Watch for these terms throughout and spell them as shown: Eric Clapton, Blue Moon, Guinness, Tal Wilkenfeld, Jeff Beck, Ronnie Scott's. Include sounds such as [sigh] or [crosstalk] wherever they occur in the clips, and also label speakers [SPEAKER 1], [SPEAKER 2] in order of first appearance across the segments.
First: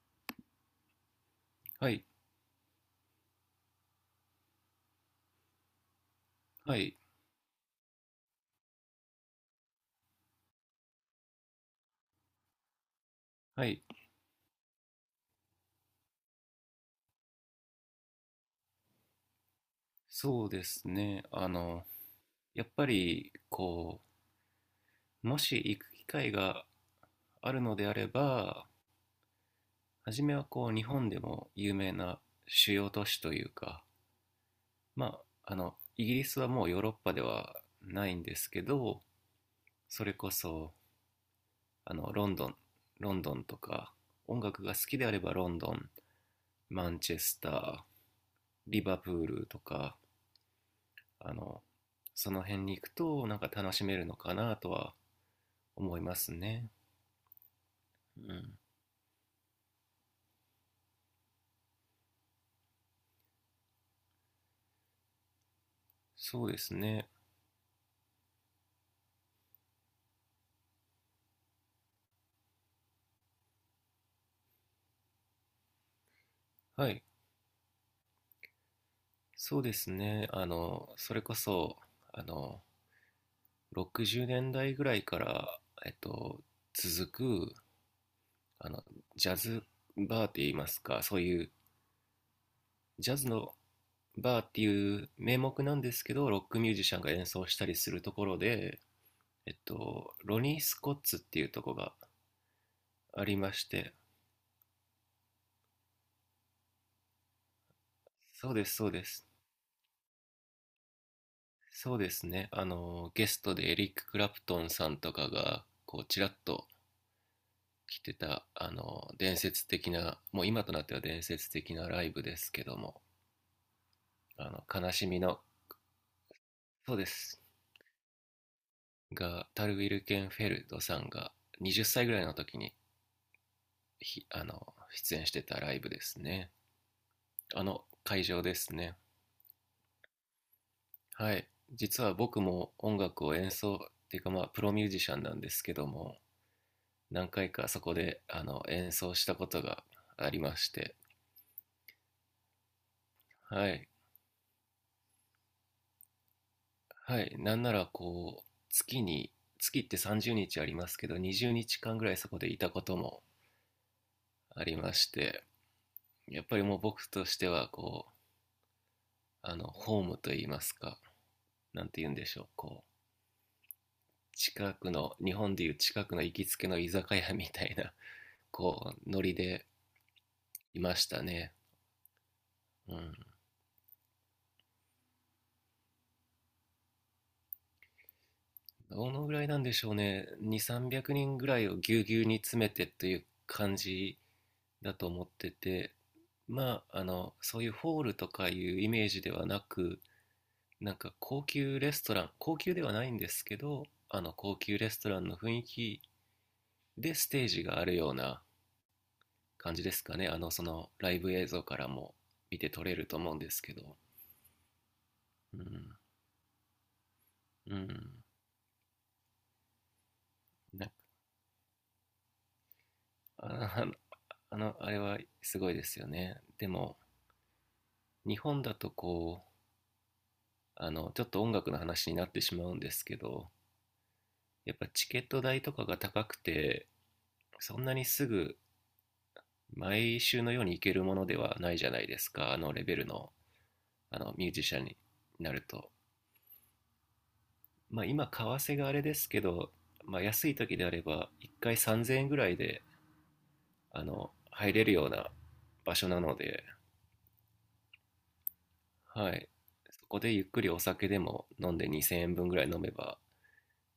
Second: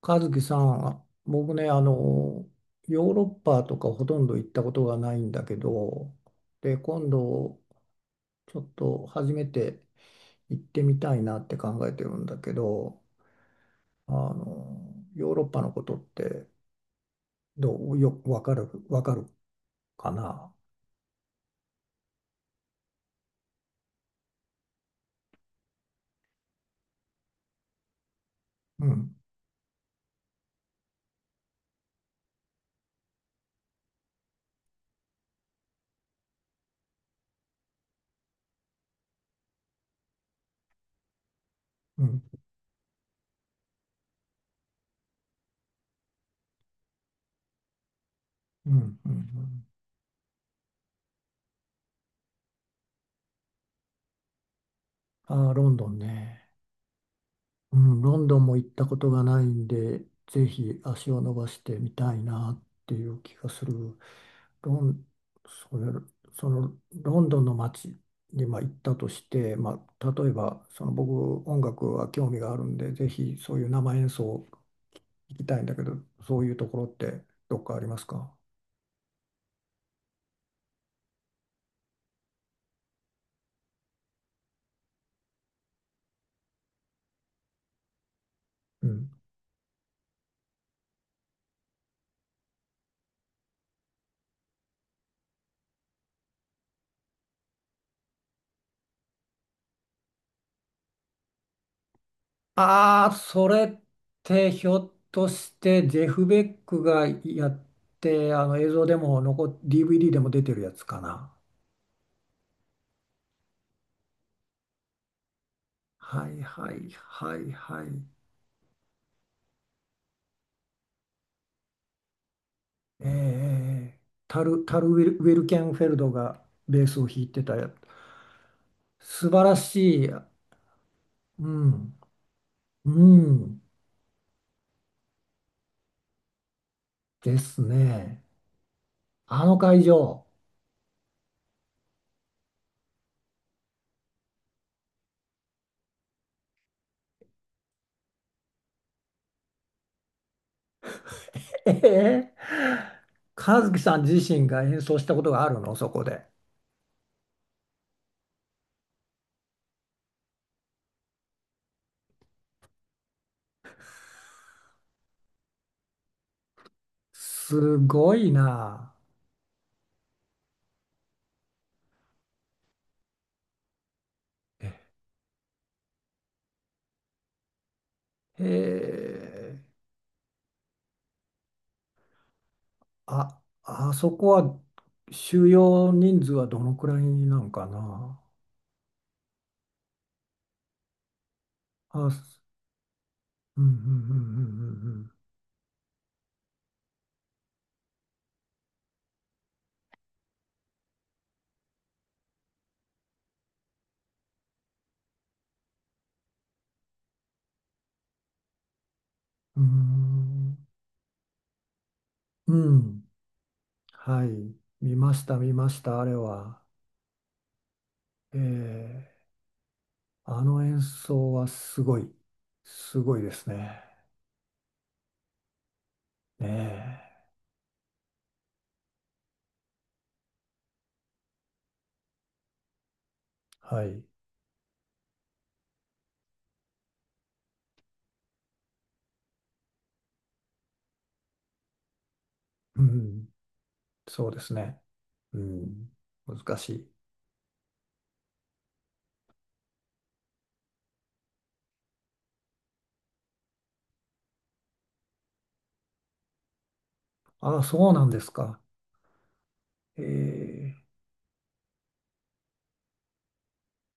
[SPEAKER 1] 和樹さん、僕ね、
[SPEAKER 2] はい、
[SPEAKER 1] ヨーロッパとかほとんど行ったことがないんだけど、で、
[SPEAKER 2] はい、
[SPEAKER 1] 今度、ちょっと初めて行ってみたいなって考えてるんだけど、
[SPEAKER 2] はい。
[SPEAKER 1] ヨーロッパのことってどう、よ、わかる、わかるか
[SPEAKER 2] そう
[SPEAKER 1] な？
[SPEAKER 2] ですね。やっぱり、もし行く機会があるのであれば、
[SPEAKER 1] うん、
[SPEAKER 2] 初めは日本でも有名な主要都市というか、まあ、イギリスはもうヨーロッパではないんですけど、それこそ、あ
[SPEAKER 1] う
[SPEAKER 2] の、
[SPEAKER 1] ん、
[SPEAKER 2] ロンドン、ロンドンとか、音楽が好きであればロンドン、マンチェスター、
[SPEAKER 1] うん、
[SPEAKER 2] リバ
[SPEAKER 1] う
[SPEAKER 2] プ
[SPEAKER 1] ん。う
[SPEAKER 2] ールと
[SPEAKER 1] ん。
[SPEAKER 2] か、あの、その辺に行くと、なんか楽しめるのかなとは
[SPEAKER 1] あー、ロンド
[SPEAKER 2] 思
[SPEAKER 1] ン
[SPEAKER 2] います
[SPEAKER 1] ね。
[SPEAKER 2] ね。
[SPEAKER 1] うん、ロン
[SPEAKER 2] う
[SPEAKER 1] ドンも
[SPEAKER 2] ん。
[SPEAKER 1] 行ったことがないんで、ぜひ足を伸ばしてみたいなっていう気がする。ロン、それ、
[SPEAKER 2] そ
[SPEAKER 1] そ
[SPEAKER 2] うです
[SPEAKER 1] の
[SPEAKER 2] ね。
[SPEAKER 1] ロンドンの街にまあ行ったとして、まあ、例えばその僕音楽は興味があるんで、ぜひそういう生演奏行きたいんだけど、そういうところっ
[SPEAKER 2] はい。
[SPEAKER 1] てどっかありますか？
[SPEAKER 2] そうですね。それこそ、あの、60年代ぐらいから、えっと、続く、あの、
[SPEAKER 1] うん。
[SPEAKER 2] ジャズバーって言いますか、そういうジャズのバーっていう名目なんですけど、ロックミュージシャンが演奏したりするところで、ロニー・スコッツっていうところが
[SPEAKER 1] ああ、
[SPEAKER 2] あり
[SPEAKER 1] そ
[SPEAKER 2] ま
[SPEAKER 1] れ
[SPEAKER 2] し
[SPEAKER 1] っ
[SPEAKER 2] て、
[SPEAKER 1] てひょっとしてジェフ・ベックがやって、あ
[SPEAKER 2] そう
[SPEAKER 1] の
[SPEAKER 2] で
[SPEAKER 1] 映
[SPEAKER 2] す、
[SPEAKER 1] 像
[SPEAKER 2] そう
[SPEAKER 1] で
[SPEAKER 2] で
[SPEAKER 1] も
[SPEAKER 2] す。
[SPEAKER 1] 残っ、DVD でも出てるやつかな。
[SPEAKER 2] そうですね。ゲストでエリック・クラプトンさんとかが、ち
[SPEAKER 1] は
[SPEAKER 2] らっ
[SPEAKER 1] い
[SPEAKER 2] と
[SPEAKER 1] はいはいはい。
[SPEAKER 2] 来てた、伝説的な、もう今となっては伝説的なライブですけども、
[SPEAKER 1] ええ、タル、タル
[SPEAKER 2] 悲
[SPEAKER 1] ウィ
[SPEAKER 2] し
[SPEAKER 1] ル、
[SPEAKER 2] み
[SPEAKER 1] ウィ
[SPEAKER 2] の、
[SPEAKER 1] ルケンフェルドがベー
[SPEAKER 2] そう
[SPEAKER 1] スを
[SPEAKER 2] で
[SPEAKER 1] 弾いて
[SPEAKER 2] す、
[SPEAKER 1] たやつ。素晴
[SPEAKER 2] が、
[SPEAKER 1] ら
[SPEAKER 2] タル・ウィル
[SPEAKER 1] しい。
[SPEAKER 2] ケンフェルドさんが
[SPEAKER 1] う
[SPEAKER 2] 20
[SPEAKER 1] ん。
[SPEAKER 2] 歳ぐらいの時に、
[SPEAKER 1] うん。
[SPEAKER 2] ひあの、出演してたライブですね。
[SPEAKER 1] ですね。
[SPEAKER 2] 会場ですね。
[SPEAKER 1] あの会場。
[SPEAKER 2] はい。実は僕も音楽を演奏、っていうかまあ、プロミュージシャンなんですけども、何回かそこで演奏したことがありまして、
[SPEAKER 1] ええ、和
[SPEAKER 2] は
[SPEAKER 1] 樹
[SPEAKER 2] い、
[SPEAKER 1] さん自身が演奏したことがあるの、そこで？
[SPEAKER 2] はい、なんなら月って30日ありますけど、20日間ぐらいそこでいたこともありまして、やっぱりもう僕としては、
[SPEAKER 1] すごいな。
[SPEAKER 2] ホームといいますか、なんて言うんでしょう、近くの、日本でいう近くの行きつけの居酒屋みたいな、ノリ
[SPEAKER 1] ええ、
[SPEAKER 2] でいましたね。うん。
[SPEAKER 1] あ、あそこは収容人数はどのくらいなんかな？
[SPEAKER 2] どのぐらいなんでしょうね。2、300人ぐらいをぎゅう
[SPEAKER 1] あ、
[SPEAKER 2] ぎゅうに詰めてという
[SPEAKER 1] うん、う
[SPEAKER 2] 感じだと
[SPEAKER 1] ん、
[SPEAKER 2] 思ってて、まあ、そういうホールとかいうイメージではなく、なんか高級レストラン、高級ではないんですけど、高級レストランの雰囲気でステージがあるような
[SPEAKER 1] うん、うん、うん、
[SPEAKER 2] 感
[SPEAKER 1] う
[SPEAKER 2] じですかね。そ
[SPEAKER 1] ん、
[SPEAKER 2] のライブ映像からも
[SPEAKER 1] う
[SPEAKER 2] 見
[SPEAKER 1] ん、
[SPEAKER 2] て
[SPEAKER 1] う
[SPEAKER 2] 取れる
[SPEAKER 1] ん。
[SPEAKER 2] と思うんですけど。
[SPEAKER 1] はい、見ました、見
[SPEAKER 2] う
[SPEAKER 1] まし
[SPEAKER 2] ん、
[SPEAKER 1] た、あれは。
[SPEAKER 2] うん。
[SPEAKER 1] ええ、あの演
[SPEAKER 2] なんか
[SPEAKER 1] 奏はすごい、すごいですね。
[SPEAKER 2] あの、あれはすごいですよね。
[SPEAKER 1] ね
[SPEAKER 2] でも、
[SPEAKER 1] え、
[SPEAKER 2] 日本だとちょっと音楽の話になってしまうんですけど、
[SPEAKER 1] はい、
[SPEAKER 2] やっぱチケット代とかが高くて、そんなにすぐ毎週のように行けるものではないじゃないですか、あの
[SPEAKER 1] う
[SPEAKER 2] レベル
[SPEAKER 1] ん、
[SPEAKER 2] のあ
[SPEAKER 1] そう
[SPEAKER 2] の
[SPEAKER 1] で
[SPEAKER 2] ミュー
[SPEAKER 1] す
[SPEAKER 2] ジシ
[SPEAKER 1] ね。
[SPEAKER 2] ャンに
[SPEAKER 1] う
[SPEAKER 2] なると。
[SPEAKER 1] ん、難しい。
[SPEAKER 2] まあ今為替があれですけど、まあ、安い時であれば1回3000円ぐらいで入れるような場所なので、
[SPEAKER 1] ああ、そうなんですか。
[SPEAKER 2] はい、そこでゆっくり
[SPEAKER 1] え
[SPEAKER 2] お酒でも飲んで2000円分ぐらい飲めば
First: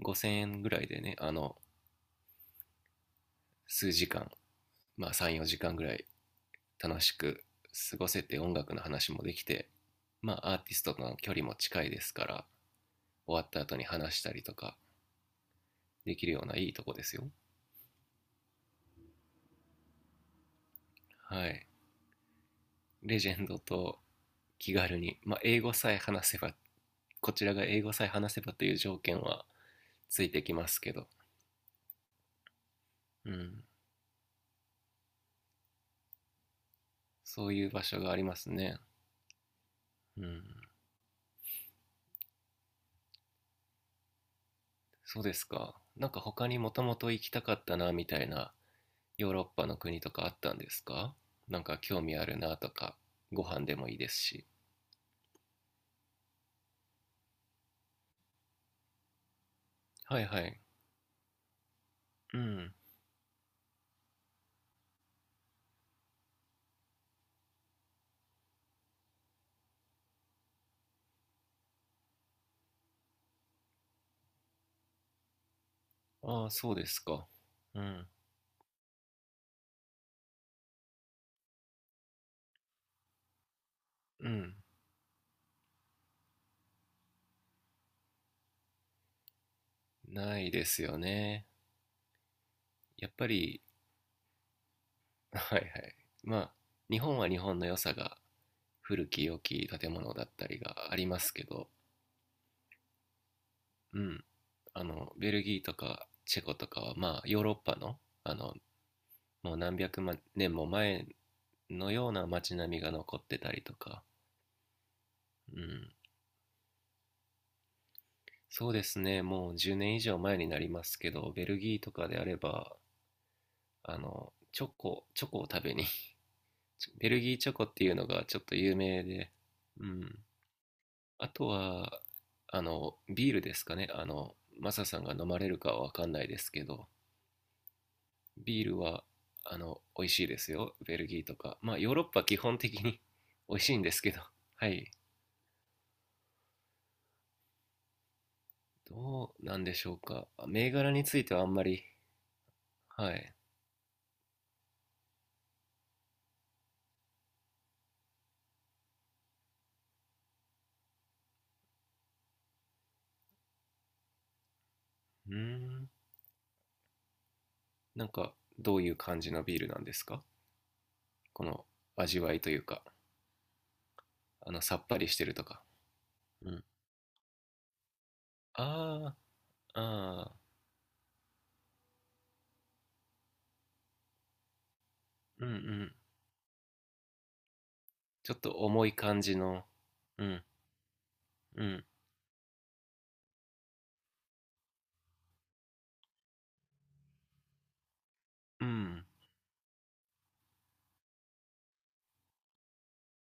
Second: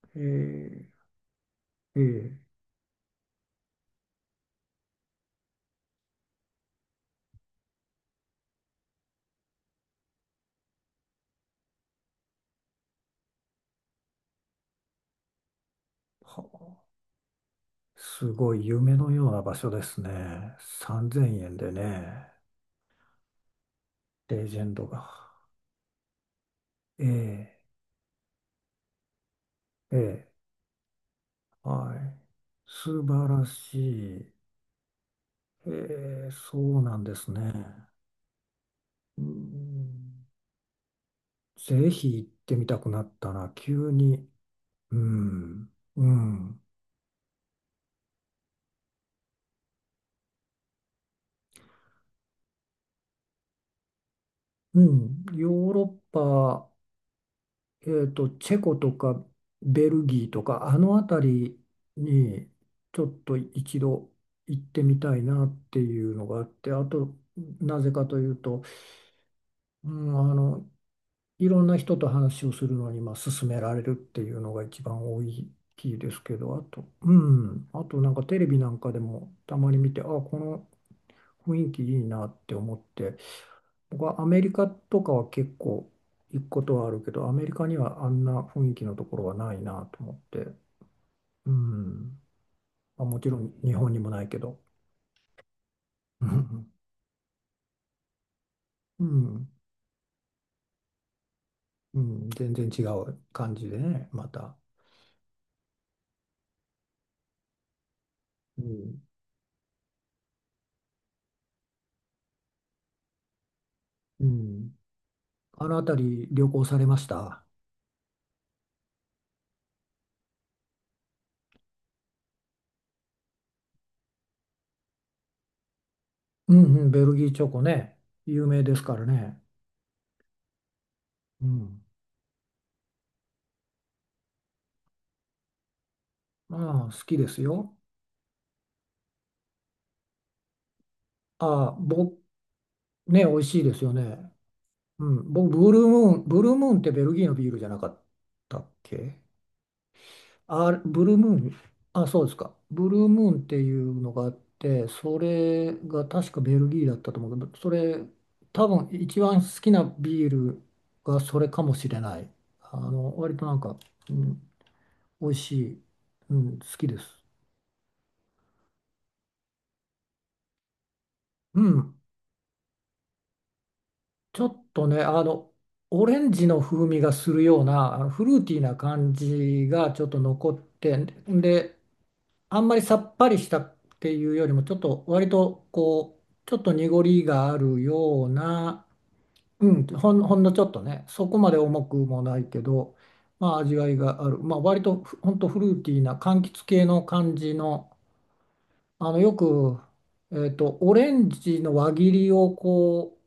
[SPEAKER 2] 5000円ぐら
[SPEAKER 1] え、
[SPEAKER 2] い
[SPEAKER 1] え
[SPEAKER 2] でね、
[SPEAKER 1] え、ええ、
[SPEAKER 2] 数時間、まあ34時間ぐらい楽しく過ごせて、音楽の話もできて、まあ、アーティストとの距離も近いですから、終わった後に話したりとかできる
[SPEAKER 1] は
[SPEAKER 2] ようないい
[SPEAKER 1] あ、
[SPEAKER 2] とこですよ。
[SPEAKER 1] すごい夢のような場所ですね。3000
[SPEAKER 2] は
[SPEAKER 1] 円
[SPEAKER 2] い、
[SPEAKER 1] でね、
[SPEAKER 2] レジェンドと
[SPEAKER 1] レジェン
[SPEAKER 2] 気
[SPEAKER 1] ド
[SPEAKER 2] 軽に、
[SPEAKER 1] が。
[SPEAKER 2] まあ、英語さえ話せば、こち
[SPEAKER 1] え
[SPEAKER 2] ら
[SPEAKER 1] え、
[SPEAKER 2] が英語さえ話せばという条件はつい
[SPEAKER 1] ええ、
[SPEAKER 2] てきますけど、
[SPEAKER 1] はい。素晴
[SPEAKER 2] う
[SPEAKER 1] ら
[SPEAKER 2] ん、
[SPEAKER 1] しい。えー、そうなんです
[SPEAKER 2] そういう場
[SPEAKER 1] ね。
[SPEAKER 2] 所がありますね。
[SPEAKER 1] う
[SPEAKER 2] う
[SPEAKER 1] ん、
[SPEAKER 2] ん。
[SPEAKER 1] ぜひ行ってみたくなったな、急に。う
[SPEAKER 2] そうです
[SPEAKER 1] ん、
[SPEAKER 2] か。
[SPEAKER 1] う
[SPEAKER 2] なんか他に
[SPEAKER 1] ん、
[SPEAKER 2] もともと行きたかったなみたいな、ヨーロッパの国とかあったんですか？なんか興味あるなとか、ご飯でもいいですし。
[SPEAKER 1] うん。ヨーロッパ、チェコとかベル
[SPEAKER 2] は
[SPEAKER 1] ギ
[SPEAKER 2] い
[SPEAKER 1] ー
[SPEAKER 2] は
[SPEAKER 1] と
[SPEAKER 2] い。
[SPEAKER 1] か、あの辺り
[SPEAKER 2] う
[SPEAKER 1] に
[SPEAKER 2] ん。
[SPEAKER 1] ちょっと一度行ってみたいなっていうのがあって、あと、なぜかというと、うん、いろんな人と話をするのに、まあ、勧められるっていうのが一番大きいですけ
[SPEAKER 2] ああ、
[SPEAKER 1] ど、あ
[SPEAKER 2] そうで
[SPEAKER 1] と、
[SPEAKER 2] す
[SPEAKER 1] う
[SPEAKER 2] か。
[SPEAKER 1] ん、
[SPEAKER 2] う
[SPEAKER 1] あと
[SPEAKER 2] ん。
[SPEAKER 1] なんかテレビなんかでもたまに見て、あ、この雰囲気いいなって思って、僕はア
[SPEAKER 2] う
[SPEAKER 1] メリ
[SPEAKER 2] ん。
[SPEAKER 1] カとかは結構行くことはあるけど、アメリカにはあんな雰囲気のところはないなと思っ
[SPEAKER 2] な
[SPEAKER 1] て、
[SPEAKER 2] いですよね。
[SPEAKER 1] うん、まあ、
[SPEAKER 2] やっ
[SPEAKER 1] も
[SPEAKER 2] ぱ
[SPEAKER 1] ちろん
[SPEAKER 2] り、
[SPEAKER 1] 日本にもないけど、
[SPEAKER 2] [laughs] はいはい。
[SPEAKER 1] [laughs] う
[SPEAKER 2] まあ、
[SPEAKER 1] ん、
[SPEAKER 2] 日本は日本の良さが、
[SPEAKER 1] う
[SPEAKER 2] 古き良
[SPEAKER 1] ん、
[SPEAKER 2] き建物だったりがありますけど、
[SPEAKER 1] うん全然違う感じで
[SPEAKER 2] う
[SPEAKER 1] ね、
[SPEAKER 2] ん。
[SPEAKER 1] また。
[SPEAKER 2] ベルギーとかチェコとかは、まあ、ヨーロッパの、
[SPEAKER 1] うん、
[SPEAKER 2] もう何百万年も前のような街並みが残ってたりとか、
[SPEAKER 1] うん、
[SPEAKER 2] う
[SPEAKER 1] あの
[SPEAKER 2] ん、
[SPEAKER 1] 辺り旅行されました？
[SPEAKER 2] そうですね、もう10年以上前になりますけど、ベルギーとかであれば、チョコを食べに
[SPEAKER 1] うん、
[SPEAKER 2] [laughs]
[SPEAKER 1] うん、ベ
[SPEAKER 2] ベ
[SPEAKER 1] ル
[SPEAKER 2] ル
[SPEAKER 1] ギー
[SPEAKER 2] ギー
[SPEAKER 1] チ
[SPEAKER 2] チ
[SPEAKER 1] ョ
[SPEAKER 2] ョ
[SPEAKER 1] コ
[SPEAKER 2] コっていう
[SPEAKER 1] ね、
[SPEAKER 2] のがちょっ
[SPEAKER 1] 有
[SPEAKER 2] と
[SPEAKER 1] 名で
[SPEAKER 2] 有
[SPEAKER 1] すか
[SPEAKER 2] 名
[SPEAKER 1] ら
[SPEAKER 2] で、
[SPEAKER 1] ね。
[SPEAKER 2] うん。あ
[SPEAKER 1] う
[SPEAKER 2] と
[SPEAKER 1] ん。
[SPEAKER 2] は、ビールですかね。マサさんが飲まれるかはわかんないですけ
[SPEAKER 1] ま
[SPEAKER 2] ど、
[SPEAKER 1] あ、好きですよ。
[SPEAKER 2] ビールは、美味しいですよ、ベルギーとか。
[SPEAKER 1] ああ、
[SPEAKER 2] まあ、ヨーロッ
[SPEAKER 1] 僕、
[SPEAKER 2] パ基本的に
[SPEAKER 1] ね、美味
[SPEAKER 2] [laughs] 美
[SPEAKER 1] し
[SPEAKER 2] 味
[SPEAKER 1] い
[SPEAKER 2] し
[SPEAKER 1] で
[SPEAKER 2] いん
[SPEAKER 1] す
[SPEAKER 2] で
[SPEAKER 1] よ
[SPEAKER 2] すけど、
[SPEAKER 1] ね。
[SPEAKER 2] [laughs] はい。
[SPEAKER 1] うん。僕、ブルームーンってベルギーのビールじゃなかったっけ？
[SPEAKER 2] どうなんでしょうか。銘
[SPEAKER 1] あ、
[SPEAKER 2] 柄に
[SPEAKER 1] ブルー
[SPEAKER 2] ついて
[SPEAKER 1] ム
[SPEAKER 2] はあ
[SPEAKER 1] ー
[SPEAKER 2] ん
[SPEAKER 1] ン、
[SPEAKER 2] まり、
[SPEAKER 1] あ、そうですか。ブルー
[SPEAKER 2] は
[SPEAKER 1] ム
[SPEAKER 2] い。
[SPEAKER 1] ーンっていうのがあって、それが確かベルギーだったと思うけど、それ、多分一番好きなビールがそれかもしれない。割となんか、うん、美
[SPEAKER 2] うー
[SPEAKER 1] 味しい。
[SPEAKER 2] ん。
[SPEAKER 1] うん、好きです。
[SPEAKER 2] なんかどういう感じのビールなんですか、こ
[SPEAKER 1] う
[SPEAKER 2] の
[SPEAKER 1] ん、
[SPEAKER 2] 味わいというか、
[SPEAKER 1] ちょっ
[SPEAKER 2] さっ
[SPEAKER 1] と
[SPEAKER 2] ぱ
[SPEAKER 1] ね、
[SPEAKER 2] りしてるとか。
[SPEAKER 1] オレンジ
[SPEAKER 2] う
[SPEAKER 1] の
[SPEAKER 2] ん。
[SPEAKER 1] 風味がするような、あのフルーティーな感
[SPEAKER 2] あ
[SPEAKER 1] じ
[SPEAKER 2] あ、あ
[SPEAKER 1] がちょっと
[SPEAKER 2] あ、
[SPEAKER 1] 残って、で、あんまりさっぱりしたっていうよりも、ちょっと割
[SPEAKER 2] うんう
[SPEAKER 1] と
[SPEAKER 2] ん。
[SPEAKER 1] こう、ちょっと濁りがあるよう
[SPEAKER 2] ちょっと
[SPEAKER 1] な、
[SPEAKER 2] 重い感じの、
[SPEAKER 1] うん、ほん、
[SPEAKER 2] う
[SPEAKER 1] ほ
[SPEAKER 2] ん、
[SPEAKER 1] んのちょっとね、そこまで
[SPEAKER 2] うん、
[SPEAKER 1] 重くもないけど、まあ味わいがある、まあ割とふほんとフルーティーな柑橘系の感じの、
[SPEAKER 2] うん。
[SPEAKER 1] あの、よく、オレンジの輪切りをこ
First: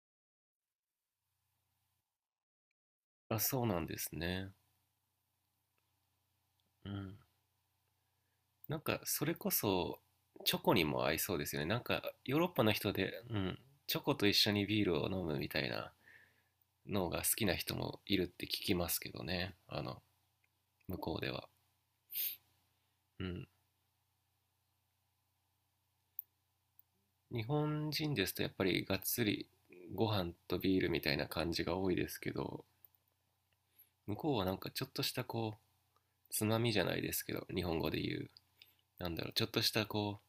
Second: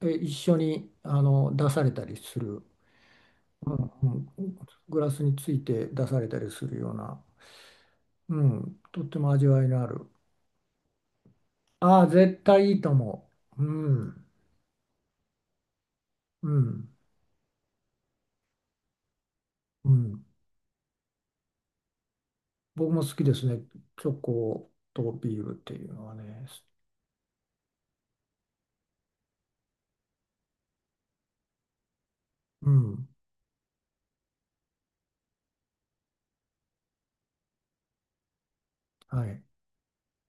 [SPEAKER 1] う、え、一緒にあの出されたりする、
[SPEAKER 2] あ、そう
[SPEAKER 1] う
[SPEAKER 2] なんです
[SPEAKER 1] ん、う
[SPEAKER 2] ね。
[SPEAKER 1] ん、グラスについて出されたりする
[SPEAKER 2] う
[SPEAKER 1] よう
[SPEAKER 2] ん。
[SPEAKER 1] な、う
[SPEAKER 2] な
[SPEAKER 1] ん、
[SPEAKER 2] んか
[SPEAKER 1] とって
[SPEAKER 2] そ
[SPEAKER 1] も
[SPEAKER 2] れ
[SPEAKER 1] 味
[SPEAKER 2] こ
[SPEAKER 1] わいのあ
[SPEAKER 2] そ
[SPEAKER 1] る。
[SPEAKER 2] チョコにも合いそうですよね。なん
[SPEAKER 1] あ
[SPEAKER 2] か
[SPEAKER 1] あ、
[SPEAKER 2] ヨー
[SPEAKER 1] 絶
[SPEAKER 2] ロッパ
[SPEAKER 1] 対い
[SPEAKER 2] の
[SPEAKER 1] いと
[SPEAKER 2] 人で、
[SPEAKER 1] 思
[SPEAKER 2] うん、
[SPEAKER 1] う。う
[SPEAKER 2] チョコ
[SPEAKER 1] ん、
[SPEAKER 2] と一緒にビールを飲むみたいな
[SPEAKER 1] うん、
[SPEAKER 2] のが好きな人もいるって聞きますけどね。
[SPEAKER 1] うん。
[SPEAKER 2] 向こうでは。
[SPEAKER 1] 僕も好き
[SPEAKER 2] う
[SPEAKER 1] です
[SPEAKER 2] ん。
[SPEAKER 1] ね。チョコとビールっていうのはね。
[SPEAKER 2] 日本人ですとやっぱりがっつりご飯とビールみたいな感じが多いですけど、
[SPEAKER 1] うん、
[SPEAKER 2] 向こうはなんかちょっとしたつまみじゃないですけど、日本語で言う、なんだ
[SPEAKER 1] は
[SPEAKER 2] ろう、ち
[SPEAKER 1] い。
[SPEAKER 2] ょっとしたこ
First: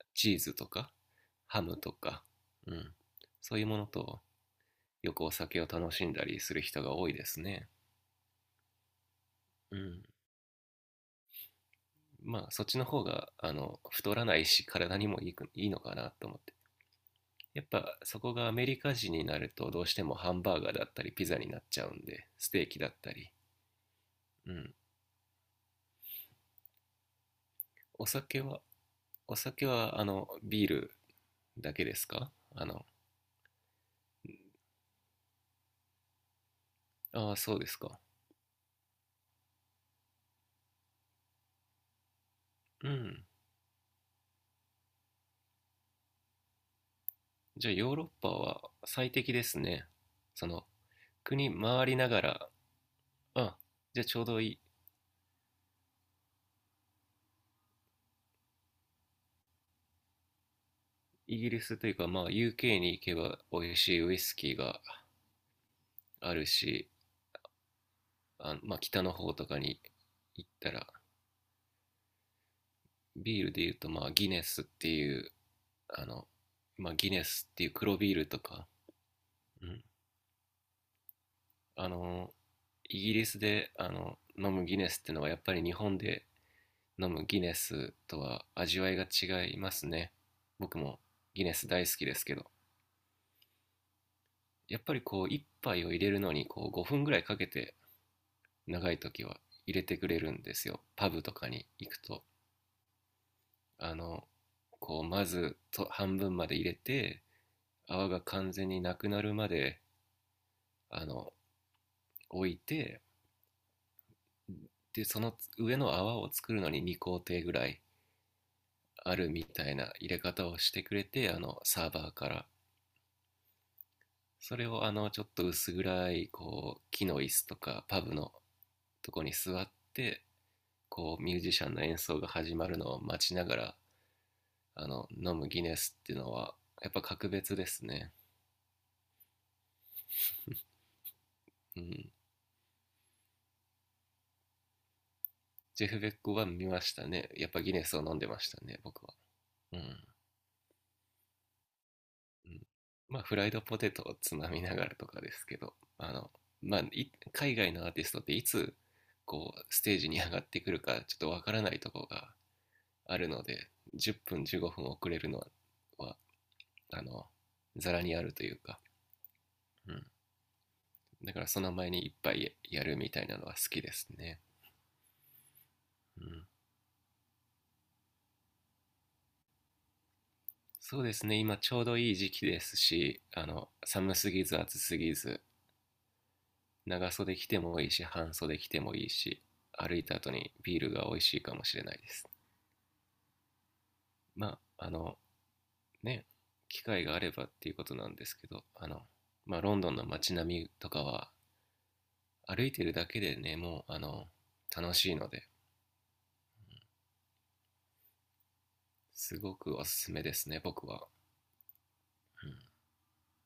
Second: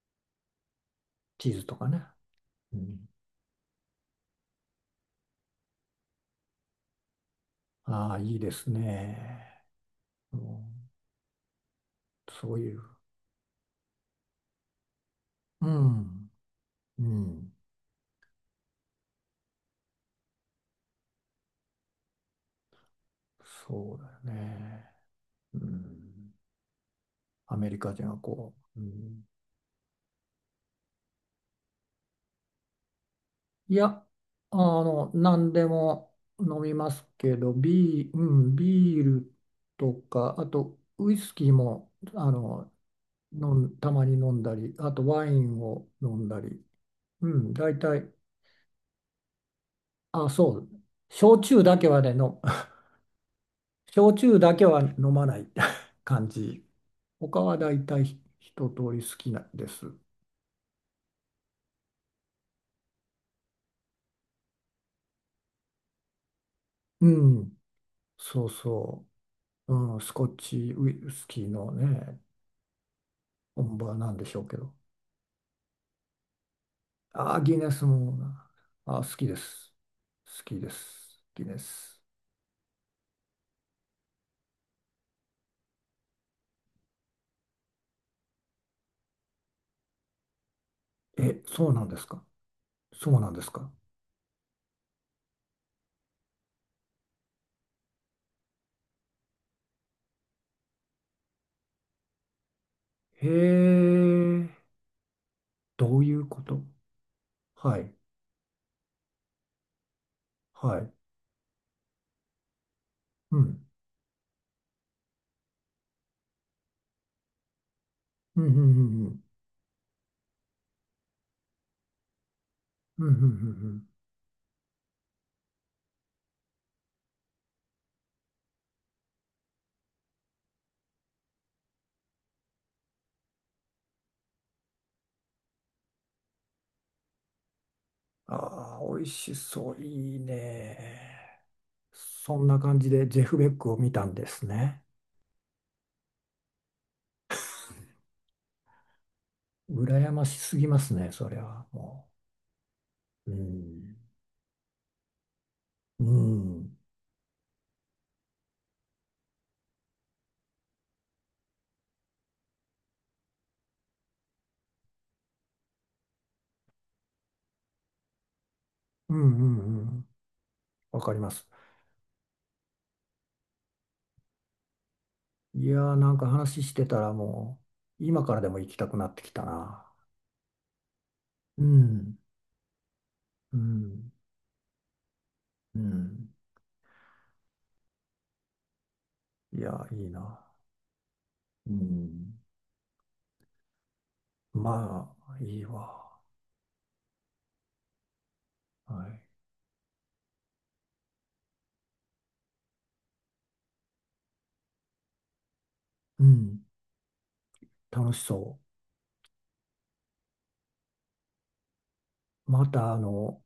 [SPEAKER 2] う、チーズとか、
[SPEAKER 1] チー
[SPEAKER 2] ハ
[SPEAKER 1] ズと
[SPEAKER 2] ム
[SPEAKER 1] か
[SPEAKER 2] と
[SPEAKER 1] ね。
[SPEAKER 2] か、う
[SPEAKER 1] う
[SPEAKER 2] ん、
[SPEAKER 1] ん、
[SPEAKER 2] そういうものと、よくお酒を楽しんだりする人が多いですね。
[SPEAKER 1] ああ、いいですね。
[SPEAKER 2] うん。
[SPEAKER 1] うん、
[SPEAKER 2] まあ、
[SPEAKER 1] そう
[SPEAKER 2] そっ
[SPEAKER 1] い
[SPEAKER 2] ち
[SPEAKER 1] う。
[SPEAKER 2] の方が、太らないし、体にもいいい
[SPEAKER 1] う
[SPEAKER 2] いのかなと
[SPEAKER 1] ん、
[SPEAKER 2] 思って。
[SPEAKER 1] うん、
[SPEAKER 2] やっぱ、そこがアメリカ人になると、どうしてもハンバーガーだったり、ピザになっちゃうんで、ステーキだったり、
[SPEAKER 1] そうだよ
[SPEAKER 2] うん。
[SPEAKER 1] ね。うん、アメリカ
[SPEAKER 2] お
[SPEAKER 1] 人は
[SPEAKER 2] 酒
[SPEAKER 1] こ
[SPEAKER 2] は、
[SPEAKER 1] う、うん、
[SPEAKER 2] お酒は、ビールだけですか？
[SPEAKER 1] いや、あの、何でも飲みます
[SPEAKER 2] あ
[SPEAKER 1] け
[SPEAKER 2] あ、
[SPEAKER 1] ど、
[SPEAKER 2] そうですか。
[SPEAKER 1] ビー、うん、ビールとか、あとウイスキーも、あの、
[SPEAKER 2] うん。
[SPEAKER 1] たまに飲んだり、あとワインを飲んだり、うん、
[SPEAKER 2] じゃあ、
[SPEAKER 1] 大
[SPEAKER 2] ヨーロッ
[SPEAKER 1] 体、
[SPEAKER 2] パは最適ですね。
[SPEAKER 1] あ、
[SPEAKER 2] そ
[SPEAKER 1] そ
[SPEAKER 2] の、
[SPEAKER 1] う、焼
[SPEAKER 2] 国
[SPEAKER 1] 酎だ
[SPEAKER 2] 回
[SPEAKER 1] け
[SPEAKER 2] り
[SPEAKER 1] は
[SPEAKER 2] な
[SPEAKER 1] ね、
[SPEAKER 2] が
[SPEAKER 1] の、
[SPEAKER 2] ら、あ、
[SPEAKER 1] [laughs]
[SPEAKER 2] じゃあ
[SPEAKER 1] 焼
[SPEAKER 2] ちょう
[SPEAKER 1] 酎
[SPEAKER 2] どい
[SPEAKER 1] だ
[SPEAKER 2] い。
[SPEAKER 1] けは飲まない [laughs] 感じ。他は大体一通り好きなんです。
[SPEAKER 2] イギリスというか、まあ、UK に行けば美味しいウイスキーがあるし、
[SPEAKER 1] うん、そう
[SPEAKER 2] まあ、北
[SPEAKER 1] そ
[SPEAKER 2] の方とか
[SPEAKER 1] う、
[SPEAKER 2] に
[SPEAKER 1] うん、スコッ
[SPEAKER 2] 行っ
[SPEAKER 1] チ
[SPEAKER 2] たら、
[SPEAKER 1] ウイスキーのね、
[SPEAKER 2] ビールで言う
[SPEAKER 1] 本
[SPEAKER 2] と、
[SPEAKER 1] 場
[SPEAKER 2] ま
[SPEAKER 1] な
[SPEAKER 2] あ、
[SPEAKER 1] んでしょうけど。
[SPEAKER 2] あの、ギネ
[SPEAKER 1] あー、
[SPEAKER 2] スっ
[SPEAKER 1] ギ
[SPEAKER 2] てい
[SPEAKER 1] ネ
[SPEAKER 2] う
[SPEAKER 1] ス
[SPEAKER 2] 黒
[SPEAKER 1] も
[SPEAKER 2] ビールと
[SPEAKER 1] な、
[SPEAKER 2] か、
[SPEAKER 1] あー、好きで
[SPEAKER 2] う
[SPEAKER 1] す。
[SPEAKER 2] ん、
[SPEAKER 1] 好きです。ギネ
[SPEAKER 2] あ
[SPEAKER 1] ス。
[SPEAKER 2] のイギリスで飲むギネスってのはやっぱり日本で飲むギネスとは味わいが違いますね。僕も
[SPEAKER 1] え、
[SPEAKER 2] ギネ
[SPEAKER 1] そ
[SPEAKER 2] ス
[SPEAKER 1] うな
[SPEAKER 2] 大
[SPEAKER 1] ん
[SPEAKER 2] 好
[SPEAKER 1] です
[SPEAKER 2] きで
[SPEAKER 1] か。
[SPEAKER 2] すけど、
[SPEAKER 1] そうなんですか。
[SPEAKER 2] やっぱり一杯を入れるのに5分ぐらいかけて、長い時は入れてくれるんですよ、パブとかに行くと。
[SPEAKER 1] へ
[SPEAKER 2] あの
[SPEAKER 1] え、
[SPEAKER 2] まずと
[SPEAKER 1] どうい
[SPEAKER 2] 半
[SPEAKER 1] う
[SPEAKER 2] 分
[SPEAKER 1] こ
[SPEAKER 2] まで
[SPEAKER 1] と？
[SPEAKER 2] 入れて、
[SPEAKER 1] はい、
[SPEAKER 2] 泡が完全になくなるまで
[SPEAKER 1] はい。
[SPEAKER 2] あの置いて、
[SPEAKER 1] うん、
[SPEAKER 2] でその上の泡を作るのに2工程ぐらい
[SPEAKER 1] うん、うん、う
[SPEAKER 2] あ
[SPEAKER 1] ん、
[SPEAKER 2] るみたいな入れ方をしてくれて、サーバーから。
[SPEAKER 1] うん、うん、うん、うん、うん。
[SPEAKER 2] それをちょっと薄暗い、木の椅子とか、パブのとこに座って、ミュージシャンの演奏が始まるのを待ちながら、飲むギネスっていうのは、やっぱ格別ですね。
[SPEAKER 1] ああ、美味しそう、いいね。
[SPEAKER 2] うん。
[SPEAKER 1] そんな感じでジェフ・ベックを見たんですね。
[SPEAKER 2] ジェフ・ベックは見ましたね。やっぱギネスを飲んでましたね、僕は。うん。
[SPEAKER 1] 羨ましすぎますね、それはも
[SPEAKER 2] うん、まあ、
[SPEAKER 1] う。う
[SPEAKER 2] フライドポテ
[SPEAKER 1] ん、
[SPEAKER 2] トをつまみながらとかですけど、
[SPEAKER 1] うん、
[SPEAKER 2] まあ、海外のアーティストっていつ、ステージに上がってくるか、ちょっとわからないところがあるので、10分、15分遅れるのは、あの、ざらにあるというか、
[SPEAKER 1] うん、うん、う
[SPEAKER 2] うん。
[SPEAKER 1] ん。わかりま
[SPEAKER 2] だから
[SPEAKER 1] す。
[SPEAKER 2] その前にいっぱいやるみたいなのは好きですね。
[SPEAKER 1] いやー、なん
[SPEAKER 2] う
[SPEAKER 1] か
[SPEAKER 2] ん。
[SPEAKER 1] 話してたらもう、今からでも行きたくなってきたな。
[SPEAKER 2] そうですね、今
[SPEAKER 1] う
[SPEAKER 2] ちょうどいい
[SPEAKER 1] ん、
[SPEAKER 2] 時期ですし、
[SPEAKER 1] うん、
[SPEAKER 2] 寒すぎず暑すぎず、
[SPEAKER 1] うん。
[SPEAKER 2] 長袖着てもいいし半袖着てもいいし、
[SPEAKER 1] いやー、
[SPEAKER 2] 歩い
[SPEAKER 1] いい
[SPEAKER 2] た後
[SPEAKER 1] な。
[SPEAKER 2] にビールが美味しいかも
[SPEAKER 1] う
[SPEAKER 2] しれないです。
[SPEAKER 1] ん。
[SPEAKER 2] まあ
[SPEAKER 1] まあ、いいわ。
[SPEAKER 2] ね、機会があればっていうことなんですけど、
[SPEAKER 1] はい。
[SPEAKER 2] まあ、ロンドンの街並みとかは歩いてるだけでね、もう楽しいので、
[SPEAKER 1] うん、楽しそ
[SPEAKER 2] すごくおすすめですね、僕は。
[SPEAKER 1] う。ま
[SPEAKER 2] う
[SPEAKER 1] た、あの、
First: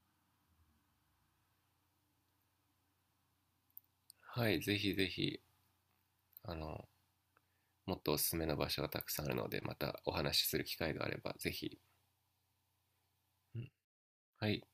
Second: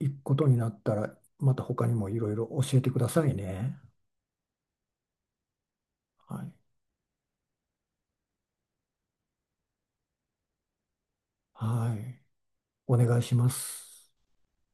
[SPEAKER 1] 行くことになったら、また他にもいろいろ教えてくださいね。
[SPEAKER 2] ん、はい、ぜひぜひ。
[SPEAKER 1] はい。
[SPEAKER 2] あのもっとおすすめの場所がたくさんあるので、またお話しする機会があればぜひ、
[SPEAKER 1] はい。お願いしま
[SPEAKER 2] うん、
[SPEAKER 1] す。
[SPEAKER 2] はい